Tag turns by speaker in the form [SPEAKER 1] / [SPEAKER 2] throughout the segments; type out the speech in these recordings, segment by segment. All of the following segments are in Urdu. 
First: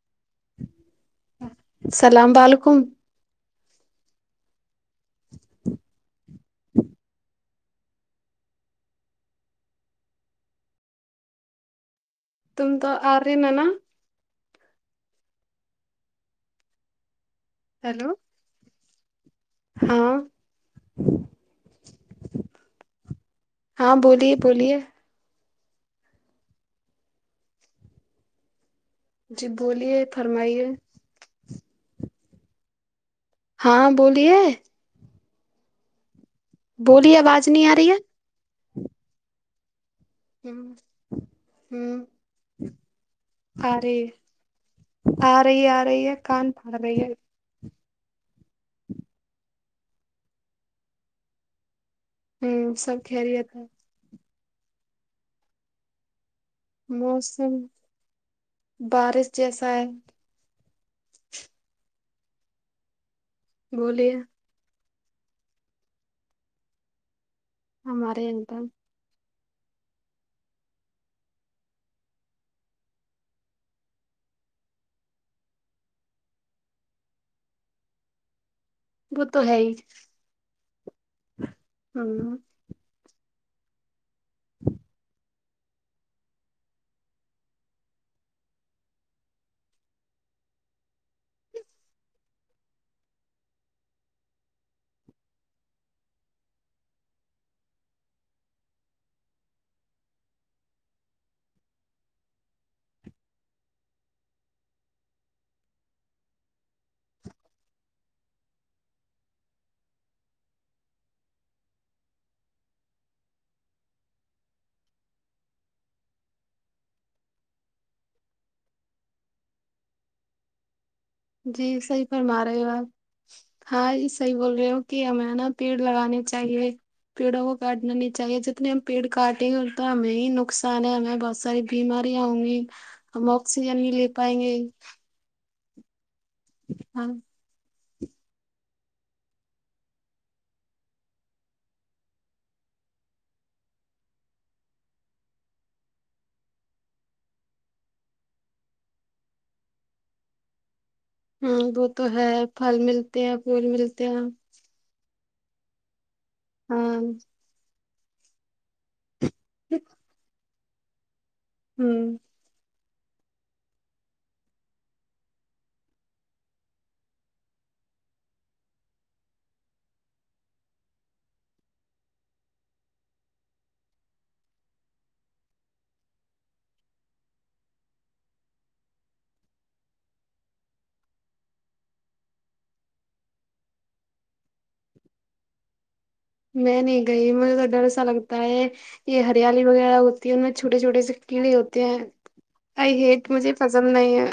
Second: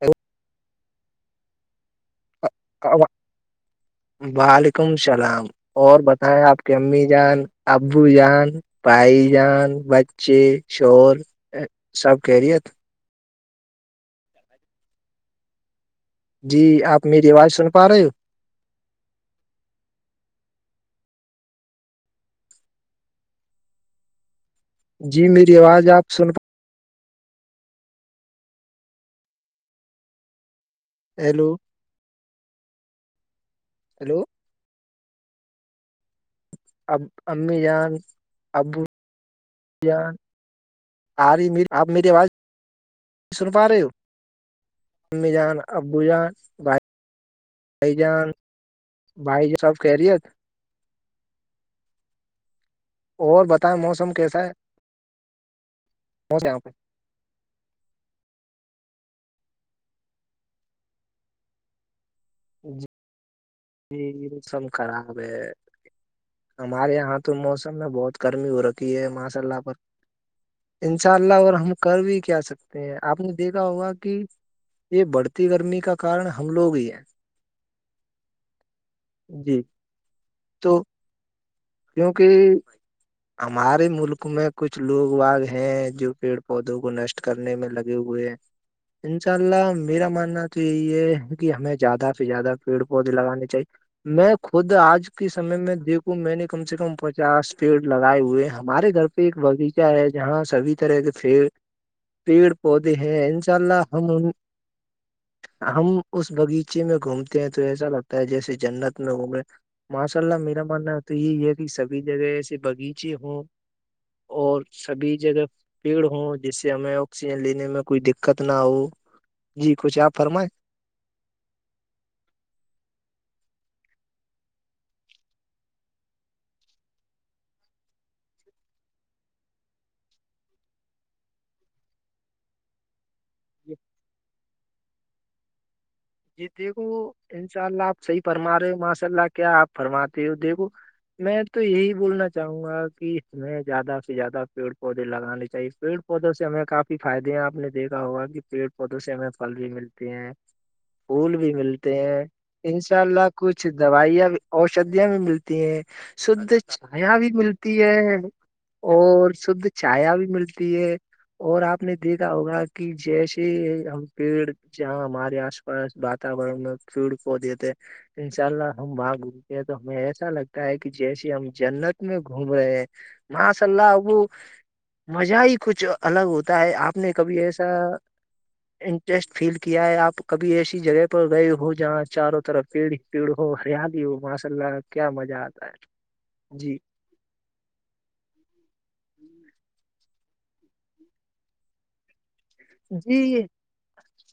[SPEAKER 1] ہ
[SPEAKER 2] السلام وعلیکم
[SPEAKER 1] وعلیکم السلام اور بتائیں آپ کی امی جان ابو جان بھائی جان بچے شور سب کہہ رہی
[SPEAKER 2] تم تو آ رہے
[SPEAKER 1] جی آپ میری آواز سن پا رہے ہو
[SPEAKER 2] ہیلو ہاں ہاں بولیے بولیے
[SPEAKER 1] جی میری آواز آپ سن
[SPEAKER 2] جی بولیے فرمائیے
[SPEAKER 1] ہیلو
[SPEAKER 2] ہاں
[SPEAKER 1] ہیلو
[SPEAKER 2] بولیے
[SPEAKER 1] اب
[SPEAKER 2] بولیے آواز
[SPEAKER 1] امی
[SPEAKER 2] نہیں آ رہی
[SPEAKER 1] جان
[SPEAKER 2] ہے
[SPEAKER 1] ابو جان آ رہی م آپ میری
[SPEAKER 2] ہ
[SPEAKER 1] آواز سن پا
[SPEAKER 2] آ
[SPEAKER 1] رہے ہو
[SPEAKER 2] رہی
[SPEAKER 1] [inaudible]
[SPEAKER 2] ہے آ
[SPEAKER 1] امیدان
[SPEAKER 2] رہی ہے آ رہی ہے
[SPEAKER 1] ابوجان
[SPEAKER 2] کان پھاڑ
[SPEAKER 1] بھائی
[SPEAKER 2] رہی ہے
[SPEAKER 1] بھائی جان بھائی ج سب کہ رہی ہےت
[SPEAKER 2] ہوں سب
[SPEAKER 1] اور
[SPEAKER 2] خیریت ہے
[SPEAKER 1] بتائیں موسم کیسا ہے یہاں پہ
[SPEAKER 2] موسم بارش جیسا ہے
[SPEAKER 1] جی ج
[SPEAKER 2] بولیے
[SPEAKER 1] موسم خراب ہے ہمارے یہاں تو موسم میں بہت
[SPEAKER 2] ہمارے یہاں
[SPEAKER 1] گرمی ہو
[SPEAKER 2] پر
[SPEAKER 1] رکھی ہے ماشاء اللہ پر انشاء اللہ اور ہم کر بھی کیا سکتے ہیں آپ نے دیکھا ہوگا کہ یہ بڑھتی گرمی کا کارن ہم لوگ ہی ہیں
[SPEAKER 2] وہ تو ہے
[SPEAKER 1] جی
[SPEAKER 2] ہی
[SPEAKER 1] تو
[SPEAKER 2] ہ
[SPEAKER 1] کیونکہ ہمارے ملک میں کچھ لوگ واگ ہیں جو پیڑ پودوں کو نشٹ کرنے میں لگے ہوئے ہیں انشاء اللہ میرا ماننا تو یہی ہے کہ ہمیں زیادہ سے زیادہ پیڑ پودے لگانے چاہیے میں خود آج کے سمے میں دیکھوں میں نے کم سے کم پچاس پیڑ لگائے ہوئے ہمارے گھر پہ ایک باغیچہ ہے جہاں سبھی طرح کے پیڑ پیڑ پودے ہیں انشاء اللہ ہم ہم اس باغیچے میں گھومتے ہیں تو ایسا لگتا ہے جیسے جنت میں گھومے ماشاء اللہ میرا ماننا تو یہی ہے کہ سبھی جگہ ایسے باغیچے ہوں اور سبھی جگہ پیڑ ہوں جس سے ہمیں آکسیجن لینے میں کوئی دقت نہ ہو جی کچھ آپ فرمائیں
[SPEAKER 2] جی صحیح فرما رہے ہو آپ ہاں جی صحیح بول رہے ہو کہ ہمیں نا پیڑ لگانے چاہیے پیڑوں کو کاٹنا نہیں چاہیے جتنے ہم پیڑ کاٹیں گ اتنا ہمیں ہی نقصان ہے ہمیں بہت ساری بیماریاں ہوں گی ہم آکسیجن ہی لے پائیں گے
[SPEAKER 1] جی دیکھو
[SPEAKER 2] ہاں
[SPEAKER 1] انشاء اللہ آپ صحیح فرما رہے ماشاء اللہ کیا آپ فرماتے ہو دیکھو میں تو یہی بولنا چاہوں گا کہ ہم زیادہ سے زیادہ پیڑ پودے لگانے چاہیے پڑ پودوں سے ہمیں کافی فائدے ہیں آپ نے دیکا ہوگا کہ پیڑ پودوں سے ہمیں پھل بھی ملتے ہیں پھول
[SPEAKER 2] ہ
[SPEAKER 1] بھی
[SPEAKER 2] وہ
[SPEAKER 1] ملتے
[SPEAKER 2] تو
[SPEAKER 1] ہیں
[SPEAKER 2] ہے پھل
[SPEAKER 1] انشاء
[SPEAKER 2] ملتے
[SPEAKER 1] اللہ
[SPEAKER 2] ہیں پھول
[SPEAKER 1] کچھ
[SPEAKER 2] ملتے ہیں
[SPEAKER 1] دوائیاں بھی اوشدیاں بھی ملتی ہیں شدھ
[SPEAKER 2] ہاں
[SPEAKER 1] چھایا بھی ملتی ہے اور شھ چایا بھی ملتی ہے اور
[SPEAKER 2] ہ
[SPEAKER 1] آپ نے دیکھا ہوگا کہ جیسے ہم پیڑ جاں ہمارے آس پا پ واتورن میں سیڑ پودے تھ ان شاء اللہ ہم وہاں گھومتے ہیں تو ہمیں ایسا لگتا ہے کہ جیسے ہم جنت میں گھوم رہے ہیں مسلہ او مزہ ہی کچھ الگ ہوتا ہے آپ نے کبھی ایسا انٹرسٹ فیل کیا ہے آپ کبھی ایسی جگہ پر گئے ہو جہاں چاروں طرف پیڑ پیڑ ہو ہریالی ہو ماشاء اللہ کیا مزہ آتا ہے جی
[SPEAKER 2] میں نہیں گئی مجھے تو ڈر سا لگتا ہے یہ ہریالی وغیرہ ہوتی ہے ان میں چھوٹے چھوٹے سے کیڑے ہوتے ہیں ائی یہ
[SPEAKER 1] جی
[SPEAKER 2] مجھے پزند نہیں ہے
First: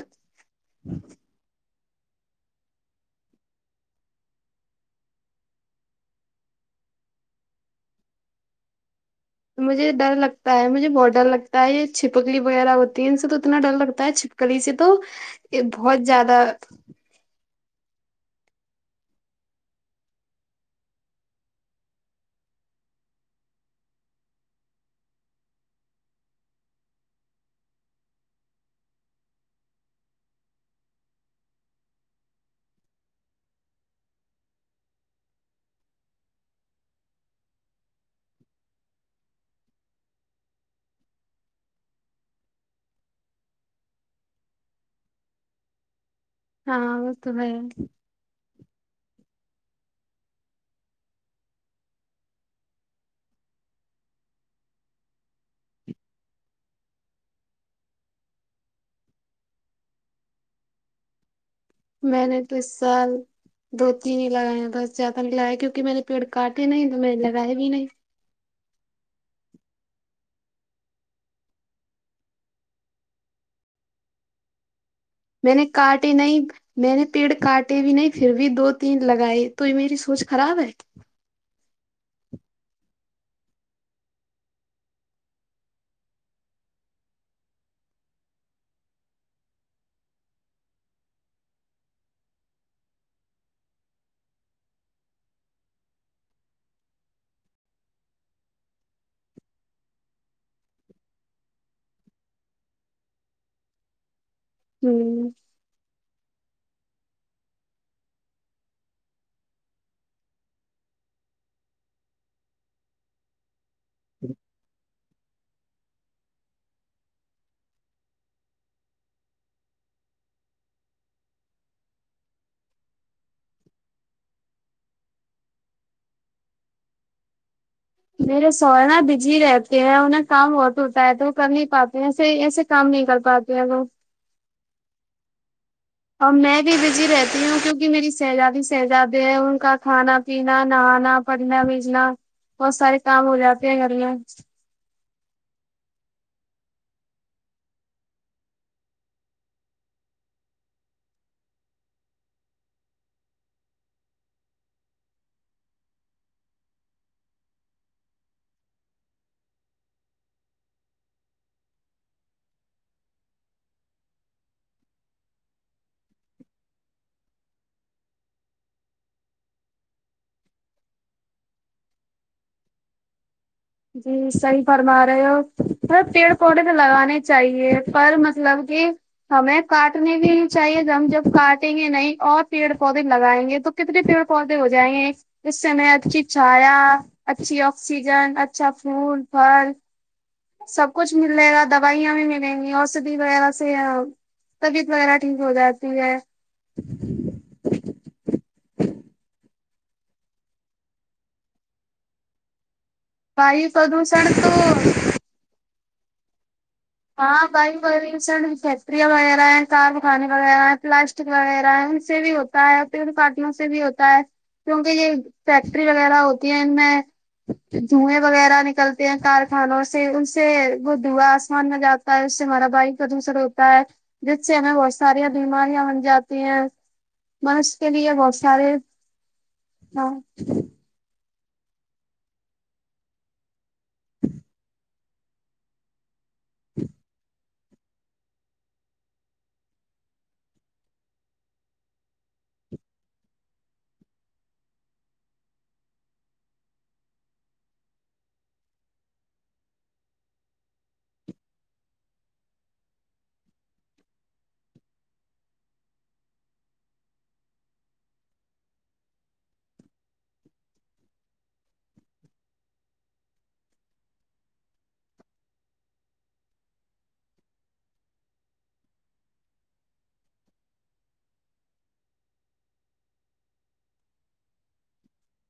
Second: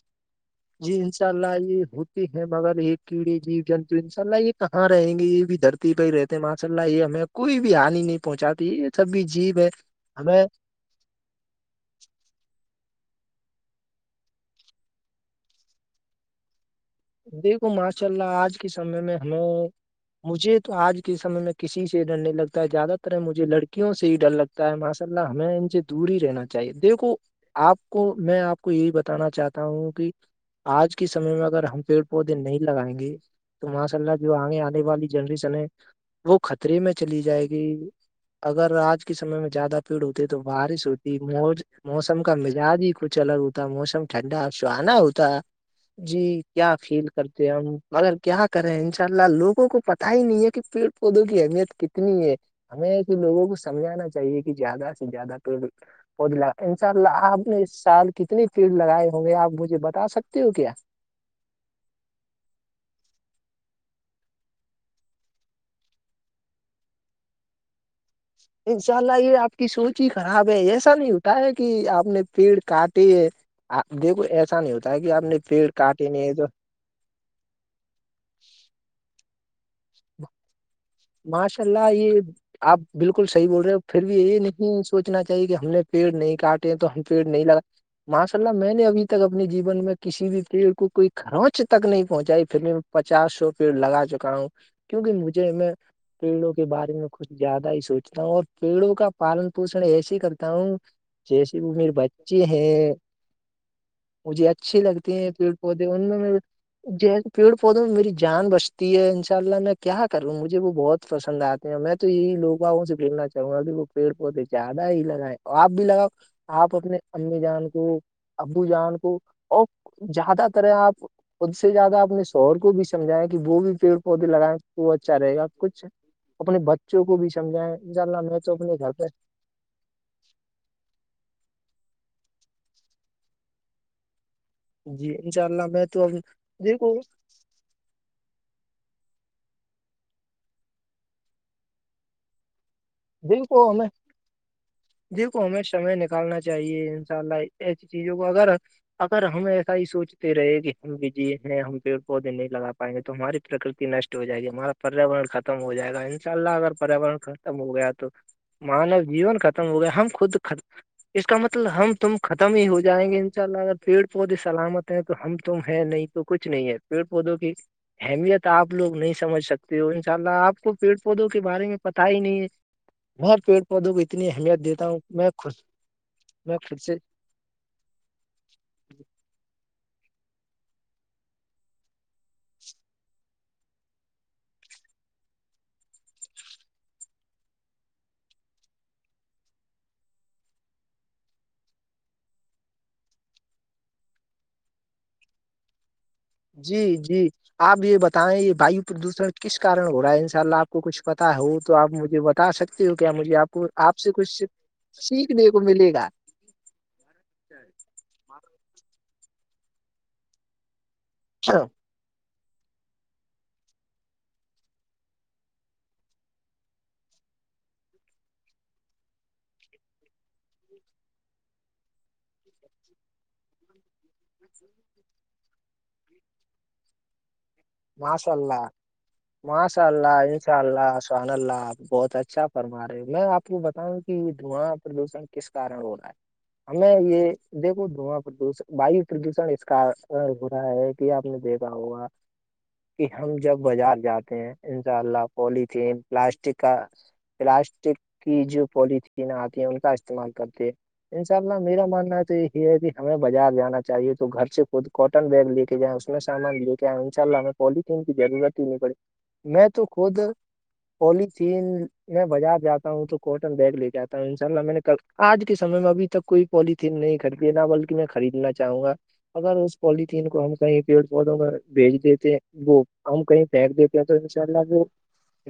[SPEAKER 1] جی انشاء اللہ یہ ہوتے ہیں مگر یہ کیڑے جیو جنتو انشاء اللہ یہ کہاں رہیں گے یہ بھی در پ ہی رہتے ماشاء اللہ یہ ہمیں کوئی بھی ہانی نہیں پہنچای یہ سب جیب
[SPEAKER 2] تو
[SPEAKER 1] ہے
[SPEAKER 2] مجھے ڈر
[SPEAKER 1] ہمیں
[SPEAKER 2] لگتا ہے مجھے بہت ڈر لگتا ہے یہ چھپکلی وغیرہ ہوتی ہے ان سے تو اتنا ڈر لگتا ہے چھپکلی سے تو یہ بہت زیادہ
[SPEAKER 1] دیکھو ماشاء اللہ آج کے سمے میں ہمیں مجھے تو آج کے سمے میں کسی سے ڈر نہیں لگتا ہے زیادہ تر ہے مجھے لڑکیوں سے ہی ڈر لگتا ماشاء اللہ ہمیں ان سے دور ہی رہنا چاہیے دیکھو آپ کو میں آپ کو یہی بتانا چاہتا ہوں کہ آج کے سمے میں اگر ہم پیڑ پودے نہیں لگائیں گے تو ماشاء اللہ جو آگے آنے والی جنریشن ہے وہ خطرے میں چلی جائے گی اگر آج کے سمے میں زیادہ پیڑ ہوتی ہے تو بارش ہوتی موج موسم کا مزاج ہی کچھ الگ ہوتا موسم ٹھنڈا سہانا ہوتا جی کیا
[SPEAKER 2] ہاں
[SPEAKER 1] فیل
[SPEAKER 2] وہ تو
[SPEAKER 1] کرتے
[SPEAKER 2] ہے
[SPEAKER 1] ہیں ہم مگر کیا کرے ان شاء اللہ لوگوں کو پتا ہی نہیں ہے کہ پیڑ پودوں کی اہمیت کتنی ہے ہمیں کہ لوگوں کو سمجھانا چاہیے کہ زیادہ سے زیادہ تو ود ان شاء اللہ آپ نے اس سال کتنی پیڑ لگائے ہوں گے آپ مجھے بتا سکتے ہو کیا
[SPEAKER 2] میں نے تو اس سال دو تین ہی لگائے ہیں بس زیاد نہیں لگایا کیونکہ میرے پیڑ کاٹ ہی نہیں تو میں لگائے بھی نہیں
[SPEAKER 1] انشاء اللہ یہ آپ کی سوچ ہی خراب ہے ایسا نہیں اٹھا ہے کہ آپ نے پیڑ کاٹے ہے آپ دیکھو ایسا نہیں ہوتا ہے کہ آپ نے پیڑ کاٹے نہیں ہے تو
[SPEAKER 2] میں نے پیڑ کاٹے بھی نہیں پھر بھی دو تین لگائے تو میری سوچ خراب ہے
[SPEAKER 1] ماشاء ال یہ آپ بالکل صحیح بول رہے پھر بھی یہ نہیں سوچنا چاہیے کہ ہم نے پیڑ نہیں کاٹے تو ہم پیڑ نہیں لگا ماشاء اللہ میں نے ابھی تک اپنے جیون میں کسی بھی پیڑ کو کوئی خرانچ تک نہیں پہنچائی پھر میں پچاس سو پھر لگا چکا ہوں کیونکہ مجھے میں پیڑوں کے بارے میں کچھ زیادہ ہی سوچتا ہوں اور پیڑوں کا پالن پوشن ایسے کرتا ہوں جیسے وہ میرے بچے ہیں مجھے اچھے لگتے ہیں
[SPEAKER 2] ہوں
[SPEAKER 1] پ پودے ان میں جیسے پیڑ پودوں میں میری جان بچتی ہے ان شاء اللہ میں کیا کروں مجھے مجھے وہ بہت پسند آتے ہیں اور میں تو یہی لوگاؤں سے پھیلنا چاہوں گا ا وہ پیڑ بہت ہی زیادہ ہی لگا ہے آپ بھی لگاؤ آپ اپنے امی جان کو ابو جان کو اور زیادہ ترح آپ اس سے زیادہ اپنے شوہر کو بھی سمجھائےیں کہ وہ بھی پیڑ پودے لگائےیں وہ اچھ اا رہے گا کچھ اپنے بچوں کو بھی سمجھائیں ان شاء اللہ میں
[SPEAKER 2] میرے
[SPEAKER 1] تو اپنے
[SPEAKER 2] سوہ
[SPEAKER 1] گھر
[SPEAKER 2] نا
[SPEAKER 1] پہ
[SPEAKER 2] بجی رہے تھ ہے انہیں کام بہت ہوتا ہے تو وہ کر نہیں پاتے ہیں ایسے ایسے کام نہیں کر پاتے ہیں وہ
[SPEAKER 1] جی انشاء اللہ میں تو
[SPEAKER 2] اور میں بھی
[SPEAKER 1] دیکھو
[SPEAKER 2] بزی رہتی کیونکہ میری شہزادی شہزادے ہیں ان کا کھانا پینا نہانا پڑھنا بیجنا [unintelligible] بسار
[SPEAKER 1] بالک میں دیکھو ہمیں سمے نکالنا چاہیے ان شاء اللہ ایسی چیزوں کو اگر اگر ہم ایسا ہی سوچتے رہے کہ ہم بھیجی ہیں ہم پیڑ پودے نہیں لگا پائیں گے تو ہماری پرکرتی نشٹ ہو جائے گی ہمارا پریاورن ختم ہو جائے گا ان شاء اللہ اگر پریاورن ختم ہو گیا تو تو مانو جیون ختم ہو گیا ہم خود اس کا مطلب ہم تم ختم ہی ہو جائیں گے ان شاء اللہ اگر پیڑ پودے سلامت ہیں تو ہم تم ہے نہیں تو کچھ نہیں ہے پیڑ پودوں کی اہمیت آپ لوگ نہیں سمجھ سکتے ہو ان شاء اللہ آپ کو پیڑ پودوں کے بارے میں پتا ہی نہیں ہے بر پھر
[SPEAKER 2] جی صحیح فرما رہے ہو تھ پیڑ
[SPEAKER 1] میں
[SPEAKER 2] پودے تو
[SPEAKER 1] خود سے
[SPEAKER 2] لگانے چاہیے پر مطلب کہ ہمیں کاٹنی بھی نہیں چاہیے ہم جب کاٹیں گے نہیں اور پیڑ پودے لگائیں گے تو کتنے پیڑ پودے ہو جائیں گے اس سے میں اچھی چھایا اچھی آکسیجن چا فول فال سب کچھ مل جے گا دوائیاں بھی ملیں گی اسدھی وغیرہ سے طبیعت وغیرہ ٹھیک ہو جاتی ہے
[SPEAKER 1] جی جی آپ یہ بتائیں یہ وایو پردوشن کس کن ہو رہا ہے ان شاء اللہ آپ کو کچھ پتا ہو تو آپ مجھے بتا سکتے سے ہو کیا مجھے آپ کو
[SPEAKER 2] وایو
[SPEAKER 1] آپ سے
[SPEAKER 2] پردوشن
[SPEAKER 1] کچھ
[SPEAKER 2] تو
[SPEAKER 1] سیکھنے کو ملے گا
[SPEAKER 2] ہاں بائی بیر سر چتریاں وغیرہ ہیں کار بخانے وغیرہ ہیں پلاس وغیرہ ہے سے بھی ہوتے ہوتا ہے پ پارٹلوں سے بھی ہوتا ہے کیونکہ یہ فیکٹری وغیرہ ہوتی ہے ان میں دھوئیں وغیرہ نکلتے ہیں کارخانوں سے ان سے وہ دھو مان م جاتا ہے اس سے ہمارا بھائی پردوشر ہوتا ہے جس سے ہمیں بہت ساریاں بیماریاں بن جاتی ہیں م
[SPEAKER 1] ماساء اللہ ماساء اللہ انشاء اللہ شن اللہ آپ بہت اچھا فرما رہے ہو میں آپ کو بتاؤں کہ دعاں پردوشن کس کارن ہو رہا ہے ہمیں یہ دیکو دھواں پردش ویو پردوشن اس کا ہو رہا ہے کہ آپ نے دیکھا ہوگا کہ ہم جب بازار جاتے ہیں انشاء اللہ پولییتھیین پلاسٹک کا پلاسٹک کی جو پولیتھیین آتی ہے ان کا استعمال کرتے ہیں انشاء اللہ میرا ماننا تو یہی ہے کہ ہمیں بازار جانا چاہیے تو گھر سے خود کوٹن بیگ لے کے ج اس میں سامان لے کے آ ان شاء اللہ ہم پوالیتھیین کی ضرورت ہی نہیں پڑی میں تو خود پلیتھیین میں بازار جاتا ہوں تو کوٹن بیگ لے کے آا ہوں انشاء اللہ میں نے کل آج کے سم میں ابھی تک کوئی پولیتھین نہیں خرید ہے نہ بلکہ میں خریدنا چاہوں گا اگر اس پوالیتھیین کو ہم کہیں پیڑ پودوں گے بھیج دیتے وہ ہم کہیں پھیر دیتے تو انشاء اللہ وہ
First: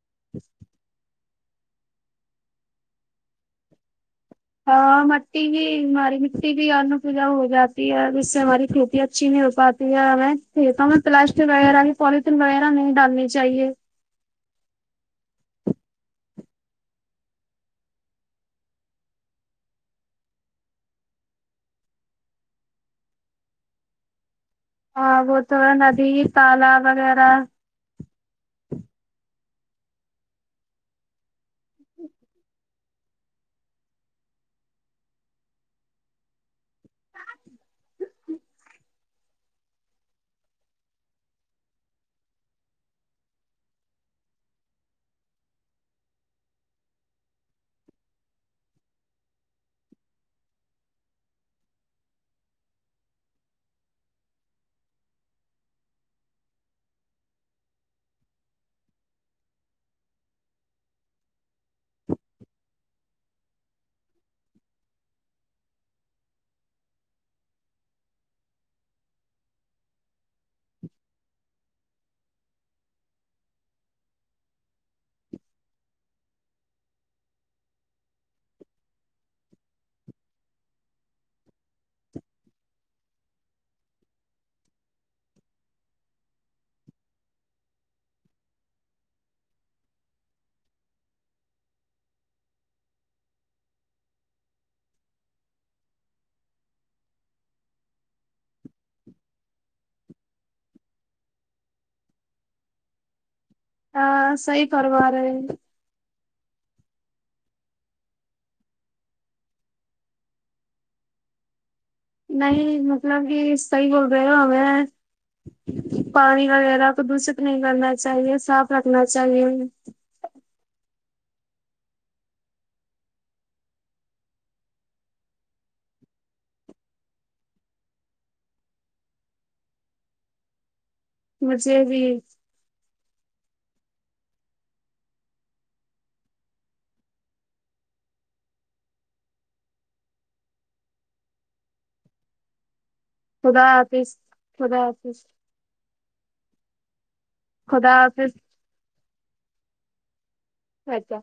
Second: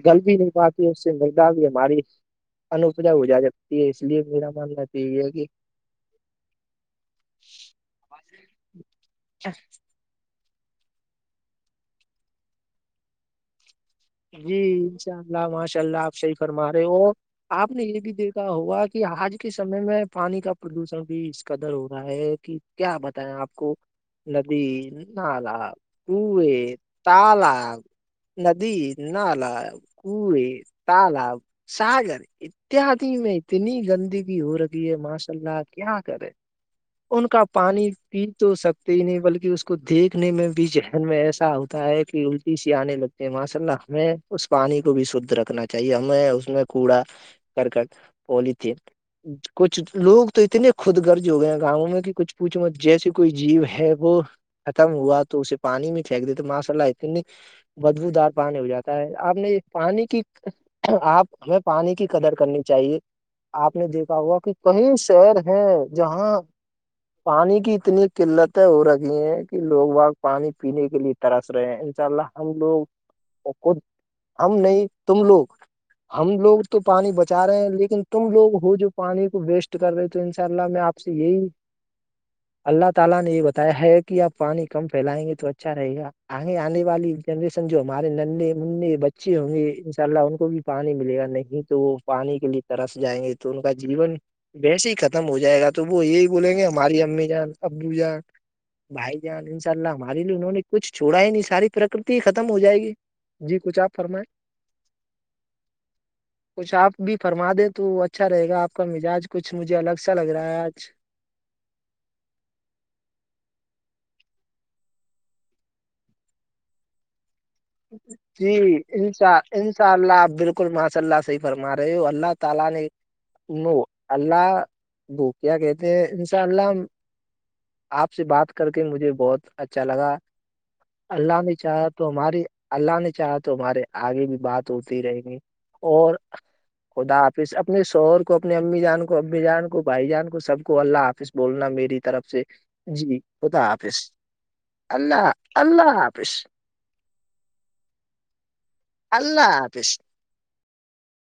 [SPEAKER 1] گل بھی نہیں پاتی اس سے مرگا بھی ہماری انپجا ہو جا جکتی ہے اس لیے میرا ماننا
[SPEAKER 2] ہاں
[SPEAKER 1] چاہیے
[SPEAKER 2] مٹی
[SPEAKER 1] کہ
[SPEAKER 2] بھی ہماری مٹی بھی ان پوجا ہو جاتی ہے ج سے ہماری کھیتی اچھی نہیں ہو پاتی میں کھیتوںیں پلاسٹک وغیرہ یا پوالتھیین وغیرہ نہیں ڈالنی چاہیے
[SPEAKER 1] جی انشاء اللہ ماشاء اللہ آپ شی فرما رہے ہو آپ نے یہ بھی دیکھا ہوگا کہ آج کے سمے میں پانی کا پردوشن بھی اس قدر ہو رہا ہے کہ کیا بتیں آپ کو ندی
[SPEAKER 2] ہاں وہ تو
[SPEAKER 1] نالب
[SPEAKER 2] ندی
[SPEAKER 1] کو
[SPEAKER 2] تالاب وغیرہ
[SPEAKER 1] تالاب ندی نالاب کوور تالاب ساگرر اتدی میں اتنی گندگی ہو رہگی ہے ماشاء اللہ کیا کرے ان کا پانی پی تو سک ہو ہی نہیں بلکہ اس کو دیکھنے میں بھی ذہن میں ایسا ہوتا ہے کہ الٹی سی آنے لگتے ہیں ماشاء اللہ ہمیں اس پانی کو بھی شھ رکھنا چاہیے ہمیں اس میں کوڑا [unintelligible] کررکٹ پلیتین [unintelligible] کچھ لوگ تو اتنے خود گرج ہو گئے گاؤوں میں کہ کچھ پوچھ م جیسی کوئی جیو ہے وہ ختم ہوا تو اسے پانی میں پھینک دیتے ماشاء اللہ اتنی بدبوودار پانی ہو جاتا آپ نے پانی کی آپ ہمیں پانی کی قدر کرنی چاہیے [unintelligible] آپ نے دیکھا ہوا کہ کن شہر ہیں جہاں پانی کی اتنی قلت ہے ہو رکھی ہیں کہ لوگ واق پانی پینے کے لیے ترس رہے ہیں ان شاء اللہ ہم لوگ ہم نہیں تم لوگ ہم لوگ تو پانی بچا رہے ہیں لیکن تم لوگ ہو جو پانی کو ویسٹ کر رہے تو ان شاء اللہ میں آپ اچھ یہی
[SPEAKER 2] [inaudible]
[SPEAKER 1] [unintelligible] آ آنے والی جنریشن جو ہمارے نے ان میں بچے ہوں گے ان شاء اللہ ان کو بھی پانی ملے گا نہیں تو وہ پانی کے لیے طرح جائیں گے تو ان کا جیون [inaudible] ویس ہی ختم ہو جائے گا تو وہ یہی بولیں گے ہماری امی جان ابو جان بھائی جان ان شاء اللہ ہمارے لیے انہوں نے کچھ چھوڑا ہی نہیں ساری پرکرتی ہی ختم ہو جائے گی جی کچھ آپ فرمائیں
[SPEAKER 2] صحیح کروا رہے ہیں،
[SPEAKER 1] کچھ آپ بھی فرما دیں تو اچھا رہے گا آپ کا مزاج کچھ مجھے الگ سا لگ رہا ہے آج
[SPEAKER 2] نہیں مطلب کہ صحیح بول رہے ہو ہمیں پانی وغیرہ تو دوسر [inaudible]
[SPEAKER 1] جی انشاء انشاء اللہ بالکل [unintelligible] نو اللہ وہ کیا کہتے ہیں انشاء اللہ [unintelligible] آپ سے بات کر کے مجھے بہت اچھا لگا اللہ نے
[SPEAKER 2] مجھے
[SPEAKER 1] چاہا
[SPEAKER 2] بھی
[SPEAKER 1] تو ہمارے اللہ نے چاہا تو ہمارے آگے بھی بات ہوتی رہے گی اور خدا آاظ اپنے شوہر کو اپنی امی جان کو امی جان کو بھائی جان کو سب کو اللہ حافظ بولنا میری طرف سے جی ہوتا
[SPEAKER 2] خدا
[SPEAKER 1] حافظ
[SPEAKER 2] خدا حافظ
[SPEAKER 1] اللہ اللہ حافظ
[SPEAKER 2] خدا حافظ
[SPEAKER 1] اللہ حافظ [unintelligible]
[SPEAKER 2] اچھا [unintelligible]